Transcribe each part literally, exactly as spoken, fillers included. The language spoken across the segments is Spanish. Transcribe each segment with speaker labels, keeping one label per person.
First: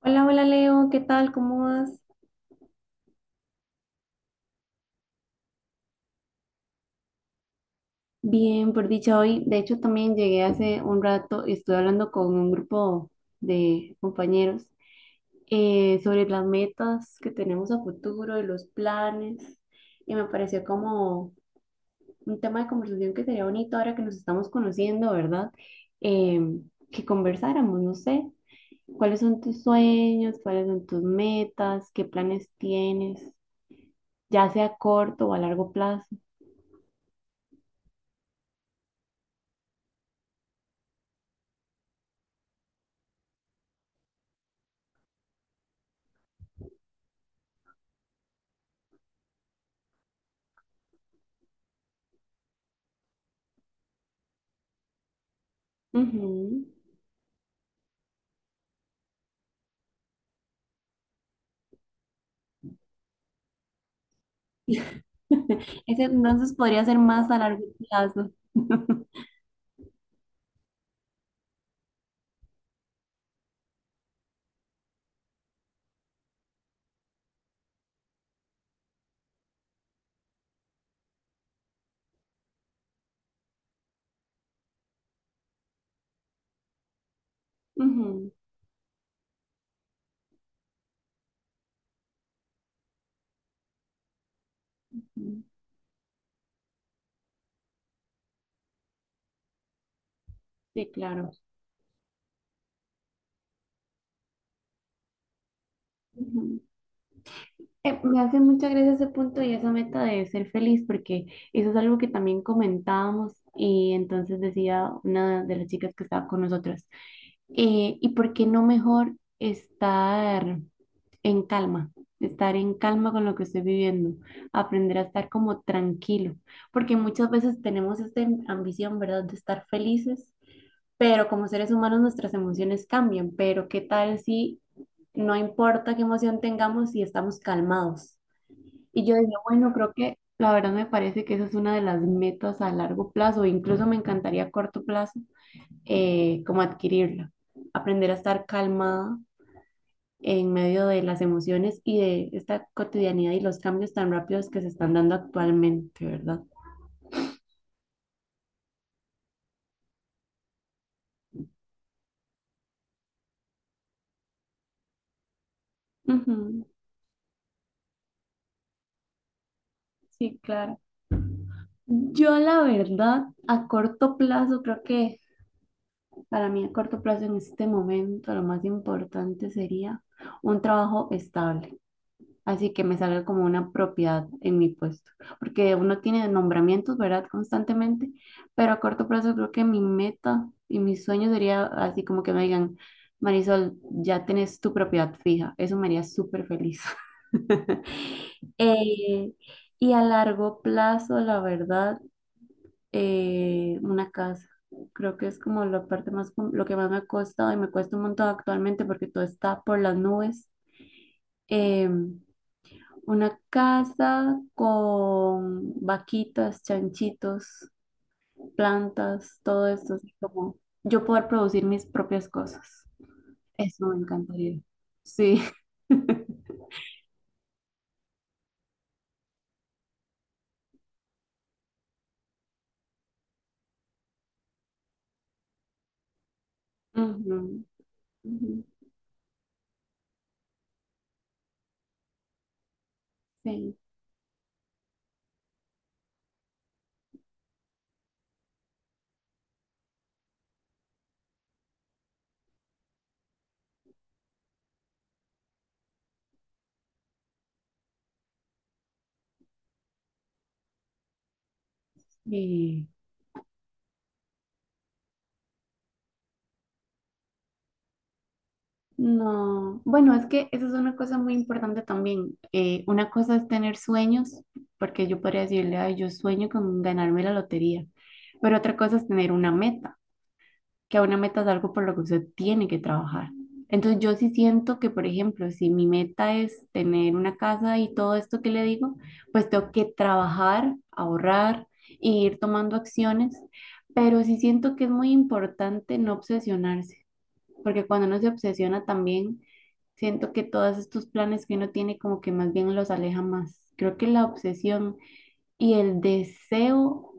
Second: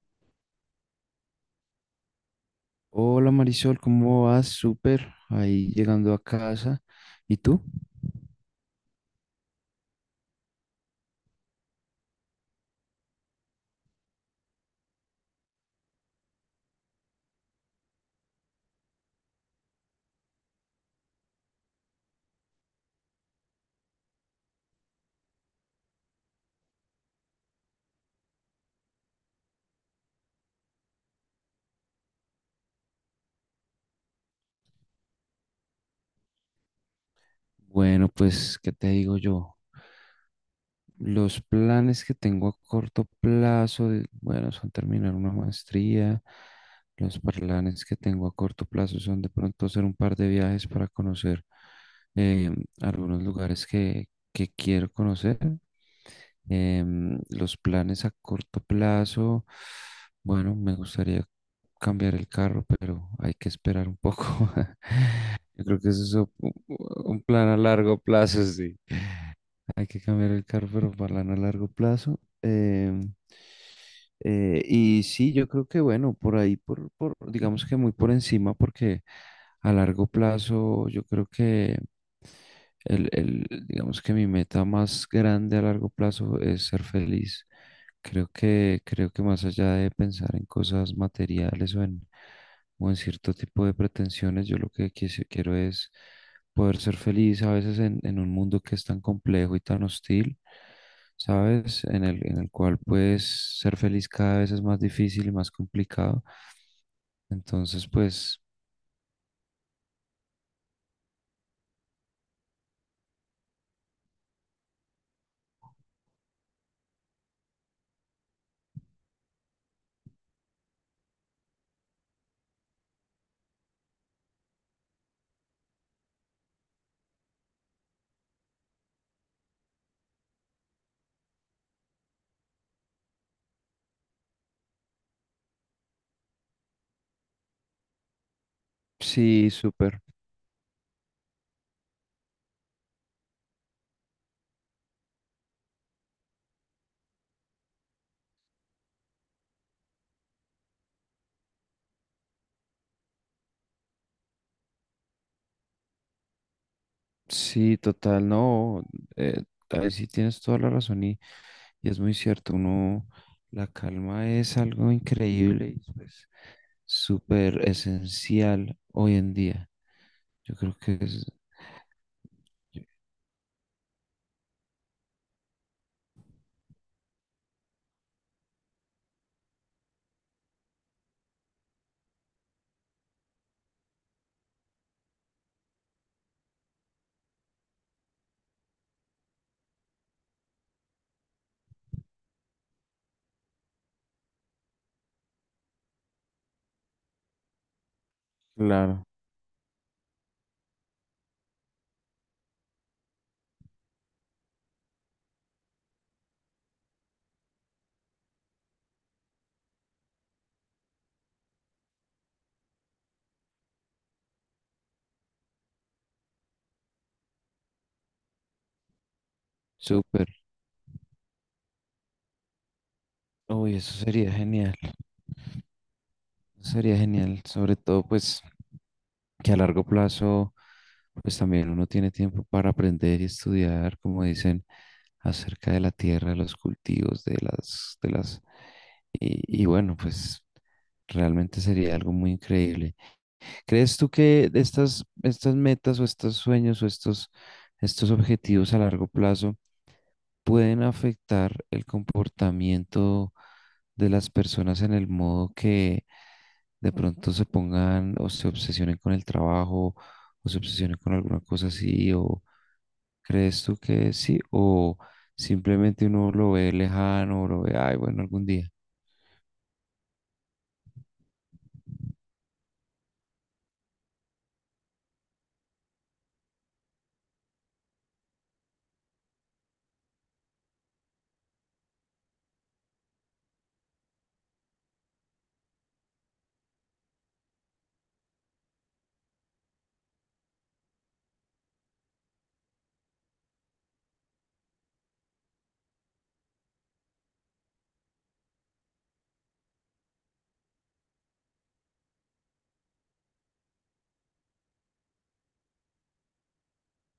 Speaker 1: Hola, hola Leo, ¿qué tal? ¿Cómo vas?
Speaker 2: Hola Marisol, ¿cómo vas? Súper, ahí llegando a casa. ¿Y tú?
Speaker 1: Bien, por dicha hoy. De hecho, también llegué hace un rato y estuve hablando con un grupo de compañeros eh, sobre las metas que tenemos a futuro y los planes. Y me pareció como un tema de conversación que sería bonito ahora que nos estamos conociendo, ¿verdad? Eh, que conversáramos, no sé, cuáles son tus sueños, cuáles son tus metas, qué planes tienes, ya sea a corto o a largo plazo.
Speaker 2: Bueno, pues, ¿qué te digo yo? Los planes que tengo a corto plazo, de- bueno, son terminar una maestría. Los planes que tengo a corto plazo son de pronto hacer un par de viajes para conocer eh, algunos lugares que, que quiero conocer.
Speaker 1: Ujú.
Speaker 2: Em, los planes a corto plazo, bueno, me gustaría cambiar el carro, pero hay que esperar un poco. Yo creo que eso
Speaker 1: Ese
Speaker 2: es un
Speaker 1: entonces podría ser
Speaker 2: un
Speaker 1: más a
Speaker 2: plan a
Speaker 1: largo
Speaker 2: largo
Speaker 1: plazo.
Speaker 2: plazo, sí. Hay que cambiar el carro, pero plan a largo plazo. Em, eh, y sí, yo creo que bueno, por ahí, por, por, digamos que muy por encima, porque a largo plazo yo creo que el, el, digamos que mi meta más grande a largo plazo es ser feliz. Creo
Speaker 1: Ujú,
Speaker 2: que, creo que más allá de pensar en cosas materiales o en, o en cierto tipo de pretensiones, yo lo que quise-
Speaker 1: ujú.
Speaker 2: quiero es poder ser feliz a veces en, en un mundo que es tan complejo y tan hostil,
Speaker 1: Sí, claro.
Speaker 2: ¿sabes? En el, en el cual pues ser feliz cada vez es más difícil y más complicado.
Speaker 1: Ujú.
Speaker 2: Entonces,
Speaker 1: Eh, me hace
Speaker 2: pues
Speaker 1: mucha gracia ese punto y esa meta de ser feliz, porque eso es algo que también comentábamos y entonces decía una de las chicas que estaba con nosotros, eh, ¿y por qué no mejor estar en calma? Estar en calma con lo que estoy viviendo, aprender a estar como tranquilo, porque muchas veces tenemos esta ambición, ¿verdad?, de estar felices, pero como seres humanos nuestras emociones cambian, pero ¿qué tal si no importa qué emoción tengamos si estamos calmados? Y yo decía,
Speaker 2: sí,
Speaker 1: bueno, creo
Speaker 2: súper.
Speaker 1: que la verdad me parece que esa es una de las metas a largo plazo, incluso me encantaría a corto plazo, eh, como adquirirla, aprender a estar calmada en medio de las emociones y de esta cotidianidad y los cambios tan rápidos que se están dando actualmente, ¿verdad?
Speaker 2: Sí, total, no. eh, Ahí sí tienes toda la razón y, y es muy cierto, uno, la calma es algo increíble y pues
Speaker 1: Ujú.
Speaker 2: súper esencial hoy en día.
Speaker 1: Sí,
Speaker 2: Yo creo
Speaker 1: claro.
Speaker 2: que es.
Speaker 1: Yo la verdad, a corto plazo creo que para mí, a corto plazo, en este momento, lo más importante sería un trabajo estable, así que me salga como una propiedad en mi puesto, porque uno tiene nombramientos, ¿verdad? Constantemente, pero a corto plazo creo que mi meta y mi sueño sería así como que me digan, Marisol, ya tenés tu propiedad fija, eso me haría súper feliz.
Speaker 2: Claro.
Speaker 1: Eh, y a largo plazo, la verdad eh, una casa. Creo que es como la parte más, com- lo que más me ha costado y me cuesta un montón actualmente porque todo está por las nubes. Em, una casa con vaquitas, chanchitos, plantas, todo esto, así
Speaker 2: Súper.
Speaker 1: como yo poder producir mis propias cosas.
Speaker 2: Uy,
Speaker 1: Eso
Speaker 2: eso
Speaker 1: me
Speaker 2: sería
Speaker 1: encantaría.
Speaker 2: genial.
Speaker 1: Sí.
Speaker 2: Eso sería genial, sobre todo pues que a largo plazo pues también uno tiene tiempo para aprender y estudiar, como dicen, acerca de la tierra, de los cultivos, de
Speaker 1: Ujú,
Speaker 2: las, de las,
Speaker 1: ujú.
Speaker 2: y, y bueno, pues realmente sería algo muy increíble.
Speaker 1: Sí.
Speaker 2: ¿Crees tú que estas, estas metas o estos sueños o estos, estos objetivos a largo plazo pueden afectar el comportamiento de las personas en el modo que de pronto se pongan o se obsesionen con el trabajo o se obsesionen con alguna cosa así, o
Speaker 1: Y
Speaker 2: crees tú que sí, o simplemente uno lo ve lejano o lo ve, ay, bueno, algún día.
Speaker 1: no, bueno, es que eso es una cosa muy importante también. Eh, una cosa es tener sueños, porque yo podría decirle, ay, yo sueño con ganarme la lotería, pero otra cosa es tener una meta, que una meta es algo por lo que usted tiene que trabajar. Entonces yo sí siento que, por ejemplo, si mi meta es tener una casa y todo esto que le digo, pues tengo que trabajar, ahorrar e ir tomando acciones, pero sí siento que es muy importante no obsesionarse, porque cuando uno se obsesiona también, siento que todos estos planes que uno tiene como que más bien los aleja más. Creo que la obsesión y el deseo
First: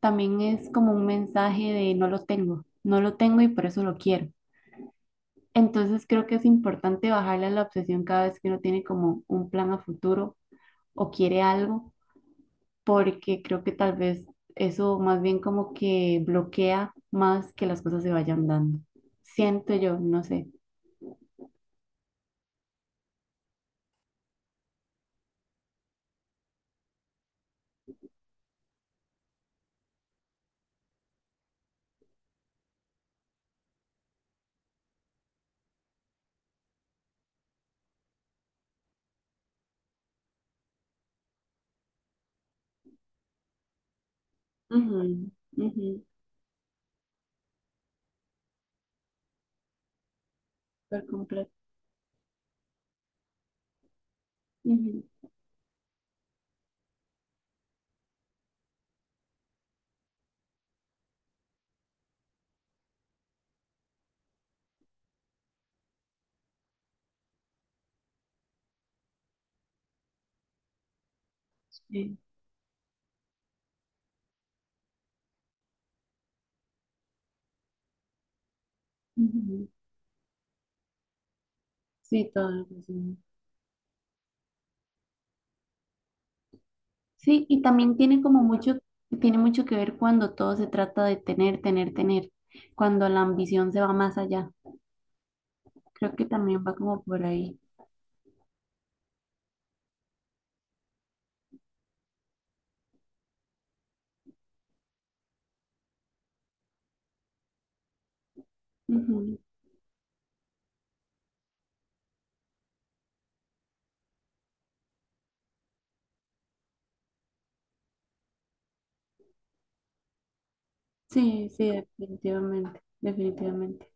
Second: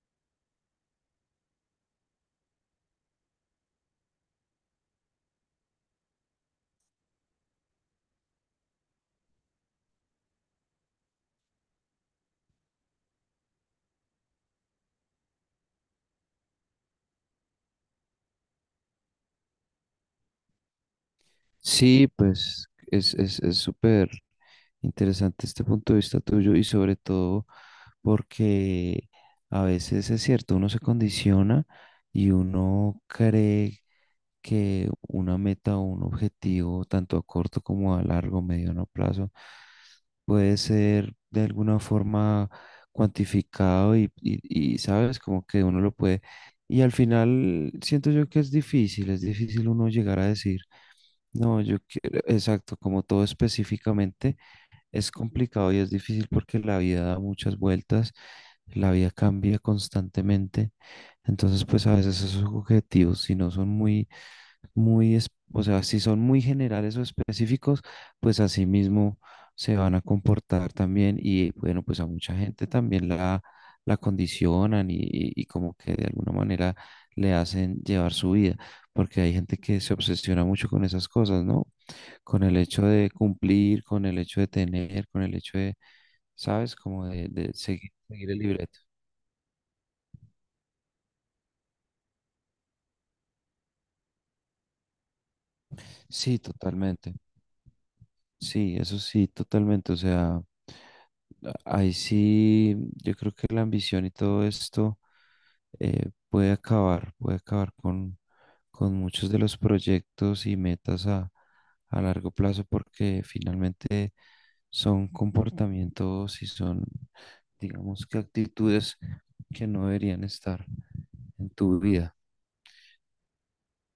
Speaker 1: también es como un mensaje de no lo tengo, no lo tengo y por eso lo quiero. Entonces creo que es importante bajarle a la obsesión cada vez que uno tiene como un plan a futuro o quiere algo, porque creo que tal vez eso más bien como que bloquea más que las cosas se vayan dando. Siento yo, no sé.
Speaker 2: Sí, pues es, es, es súper interesante este punto de vista tuyo, y sobre todo porque a veces es cierto, uno se condiciona y uno cree que una meta o un objetivo, tanto a corto como a largo, mediano plazo, puede ser de alguna forma cuantificado y, y, y,
Speaker 1: Ujú,
Speaker 2: sabes, como que uno
Speaker 1: ujú.
Speaker 2: lo puede. Y al final siento yo que es difícil, es difícil uno llegar a decir,
Speaker 1: Súper completo.
Speaker 2: no, yo quiero, exacto, como todo específicamente
Speaker 1: Ujú.
Speaker 2: es complicado y es difícil porque la vida da muchas vueltas, la vida cambia constantemente, entonces pues a veces esos objetivos, si no son muy muy, es- o sea, si son muy generales o específicos, pues así mismo se van a comportar también y bueno, pues a
Speaker 1: Sí.
Speaker 2: mucha gente también la, la condicionan y, y- y como que de alguna manera le hacen llevar su vida, porque hay gente
Speaker 1: Ujú.
Speaker 2: que se obsesiona mucho con esas cosas, ¿no?
Speaker 1: Sí,
Speaker 2: Con
Speaker 1: todo
Speaker 2: el
Speaker 1: lo que
Speaker 2: hecho de
Speaker 1: sí.
Speaker 2: cumplir, con el hecho de tener, con el hecho de, ¿sabes? Como de,
Speaker 1: Sí,
Speaker 2: de
Speaker 1: y
Speaker 2: seguir,
Speaker 1: también tiene
Speaker 2: seguir el
Speaker 1: como mucho,
Speaker 2: libreto.
Speaker 1: tiene mucho que ver cuando todo se trata de tener, tener, tener, cuando la ambición se va más allá. Creo que
Speaker 2: Sí,
Speaker 1: también va como
Speaker 2: totalmente.
Speaker 1: por ahí.
Speaker 2: Sí, eso sí, totalmente. O sea, ahí sí, yo creo que la ambición y todo esto eh, puede acabar, puede acabar con, con muchos
Speaker 1: Ujú.
Speaker 2: de los proyectos y metas a, a largo plazo, porque finalmente son comportamientos y son, digamos que actitudes que no deberían estar
Speaker 1: Sí,
Speaker 2: en
Speaker 1: sí,
Speaker 2: tu vida.
Speaker 1: definitivamente, definitivamente.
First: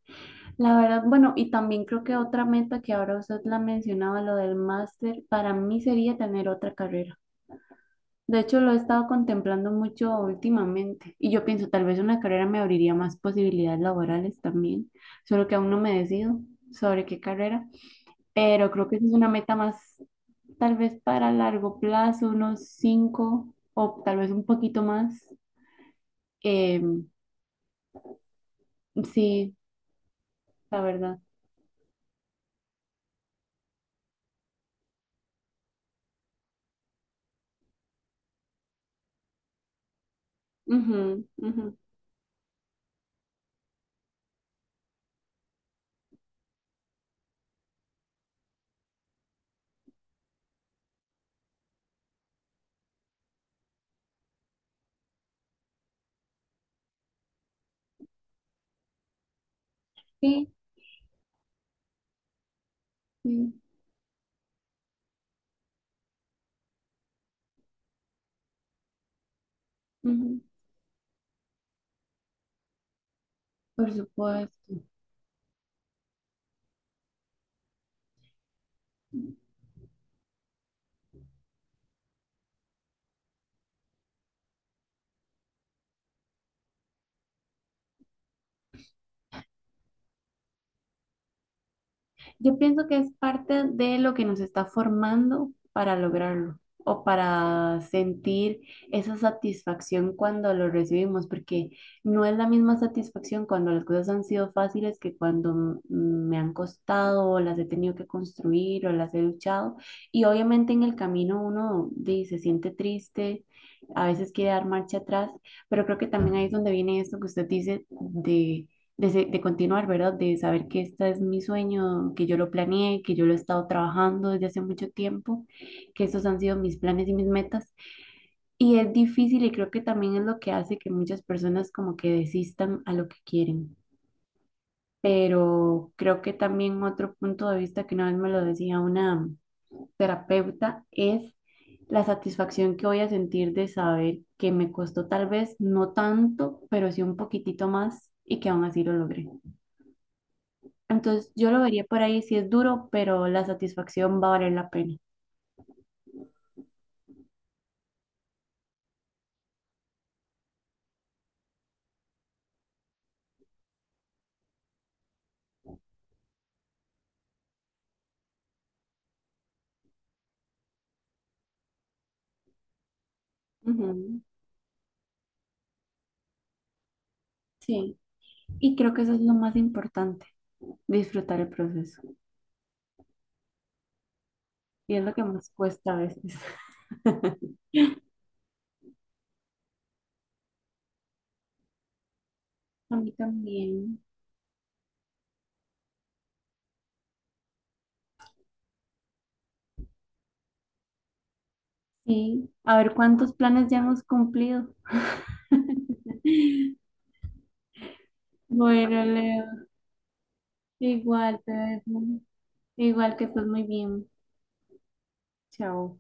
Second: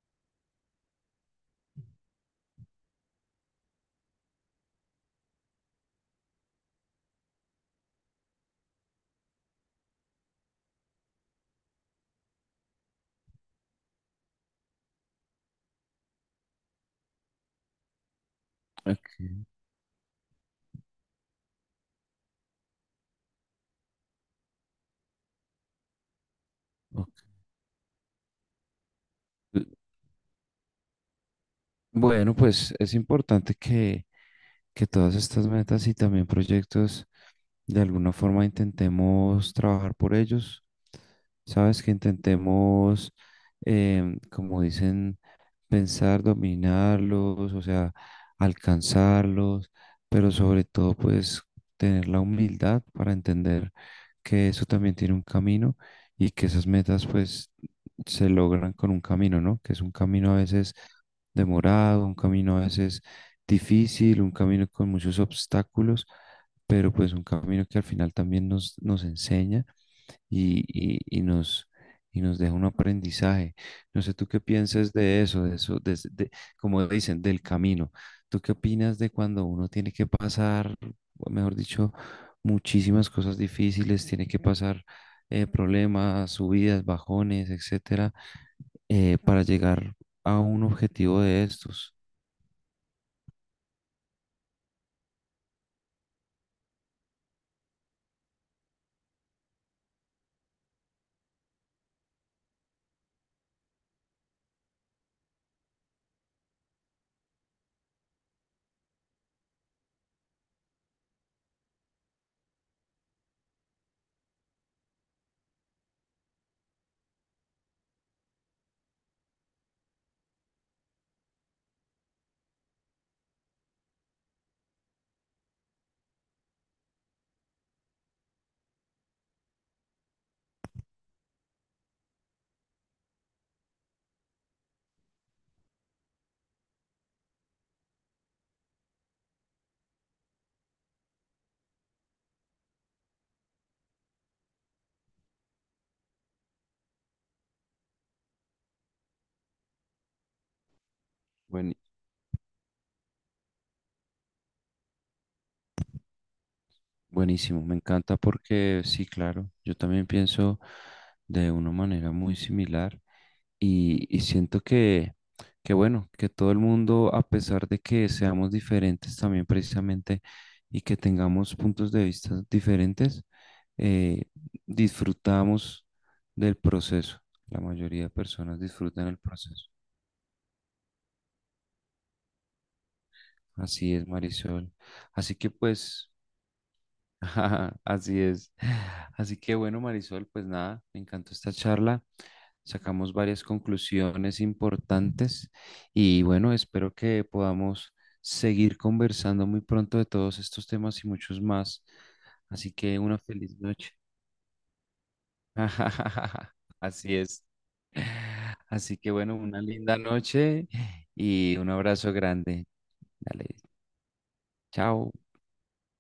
Speaker 1: La verdad, bueno, y también creo que otra meta que ahora usted la mencionaba, lo del máster, para mí sería tener otra carrera. De hecho, lo he estado contemplando mucho últimamente y yo pienso tal vez una carrera me abriría más posibilidades laborales también, solo que aún no me decido sobre qué carrera, pero creo que esa
Speaker 2: Ok,
Speaker 1: es una meta más tal vez para largo plazo, unos cinco o tal vez un poquito más. Eh,
Speaker 2: ok.
Speaker 1: sí, la verdad.
Speaker 2: Bueno, pues es importante que, que todas estas metas y también proyectos de alguna forma intentemos trabajar por ellos.
Speaker 1: Ujú, ujú.
Speaker 2: Sabes que intentemos, em, como dicen, pensar, dominarlos, o sea, alcanzarlos, pero sobre todo pues tener la humildad para entender que eso también tiene un camino y que esas metas pues se logran con un camino, ¿no? Que es un camino a
Speaker 1: Sí,
Speaker 2: veces demorado, un camino a veces
Speaker 1: sí,
Speaker 2: difícil, un camino con muchos obstáculos, pero pues un camino que al final también nos, nos enseña
Speaker 1: ujú.
Speaker 2: y, y- y nos, y nos deja un aprendizaje.
Speaker 1: Por
Speaker 2: No sé tú qué
Speaker 1: supuesto.
Speaker 2: piensas de eso, de eso, de, de- como dicen, del camino. ¿Tú qué opinas de cuando uno tiene que pasar, mejor dicho, muchísimas cosas difíciles, tiene que pasar eh, problemas, subidas, bajones, etcétera, eh, para llegar a un objetivo de estos?
Speaker 1: Yo pienso que es parte de lo que nos está formando para lograrlo o para sentir esa satisfacción cuando lo recibimos, porque no es la misma satisfacción cuando las cosas han sido fáciles que cuando m- me han costado o las he tenido que construir o las he luchado. Y obviamente en el camino uno di, se siente triste, a veces quiere dar marcha atrás, pero creo que también ahí es donde viene esto que usted dice de de, se- de continuar, ¿verdad? De saber que este es mi sueño, que yo lo planeé, que yo lo he estado trabajando desde hace mucho tiempo, que esos han sido mis planes y mis metas. Y es difícil y creo que también es lo que hace que muchas personas como que desistan a lo que quieren. Pero creo que también otro punto de vista que una vez me lo decía una terapeuta es la satisfacción que voy a sentir de saber que me costó tal vez no tanto, pero sí un poquitito más y que aún así lo logré. Entonces yo lo
Speaker 2: Buen-
Speaker 1: vería por ahí, si es duro, pero la satisfacción va a valer la pena.
Speaker 2: Buenísimo, me encanta porque sí, claro, yo también pienso de una manera muy similar. Y, y siento que, que, bueno, que todo el mundo, a pesar de que seamos diferentes también precisamente y que tengamos puntos de vista diferentes,
Speaker 1: Ujú.
Speaker 2: eh, disfrutamos del proceso. La
Speaker 1: Sí.
Speaker 2: mayoría de personas
Speaker 1: Y creo que
Speaker 2: disfrutan
Speaker 1: eso
Speaker 2: el
Speaker 1: es lo más
Speaker 2: proceso.
Speaker 1: importante, disfrutar el proceso.
Speaker 2: Así es, Marisol.
Speaker 1: Y es lo que
Speaker 2: Así
Speaker 1: más
Speaker 2: que
Speaker 1: cuesta a
Speaker 2: pues,
Speaker 1: veces.
Speaker 2: ajá, así es. Así que bueno, Marisol, pues nada, me encantó esta charla.
Speaker 1: A mí
Speaker 2: Sacamos varias
Speaker 1: también.
Speaker 2: conclusiones importantes y bueno, espero que podamos seguir conversando muy pronto de todos estos temas y muchos más.
Speaker 1: Sí,
Speaker 2: Así
Speaker 1: a ver
Speaker 2: que una
Speaker 1: cuántos
Speaker 2: feliz
Speaker 1: planes ya
Speaker 2: noche.
Speaker 1: hemos cumplido.
Speaker 2: Así es. Así
Speaker 1: Bueno,
Speaker 2: que bueno,
Speaker 1: Leo,
Speaker 2: una linda noche
Speaker 1: igual te
Speaker 2: y un
Speaker 1: dejo.
Speaker 2: abrazo grande.
Speaker 1: Igual que estés
Speaker 2: Dale,
Speaker 1: muy bien.
Speaker 2: chao.
Speaker 1: Chao.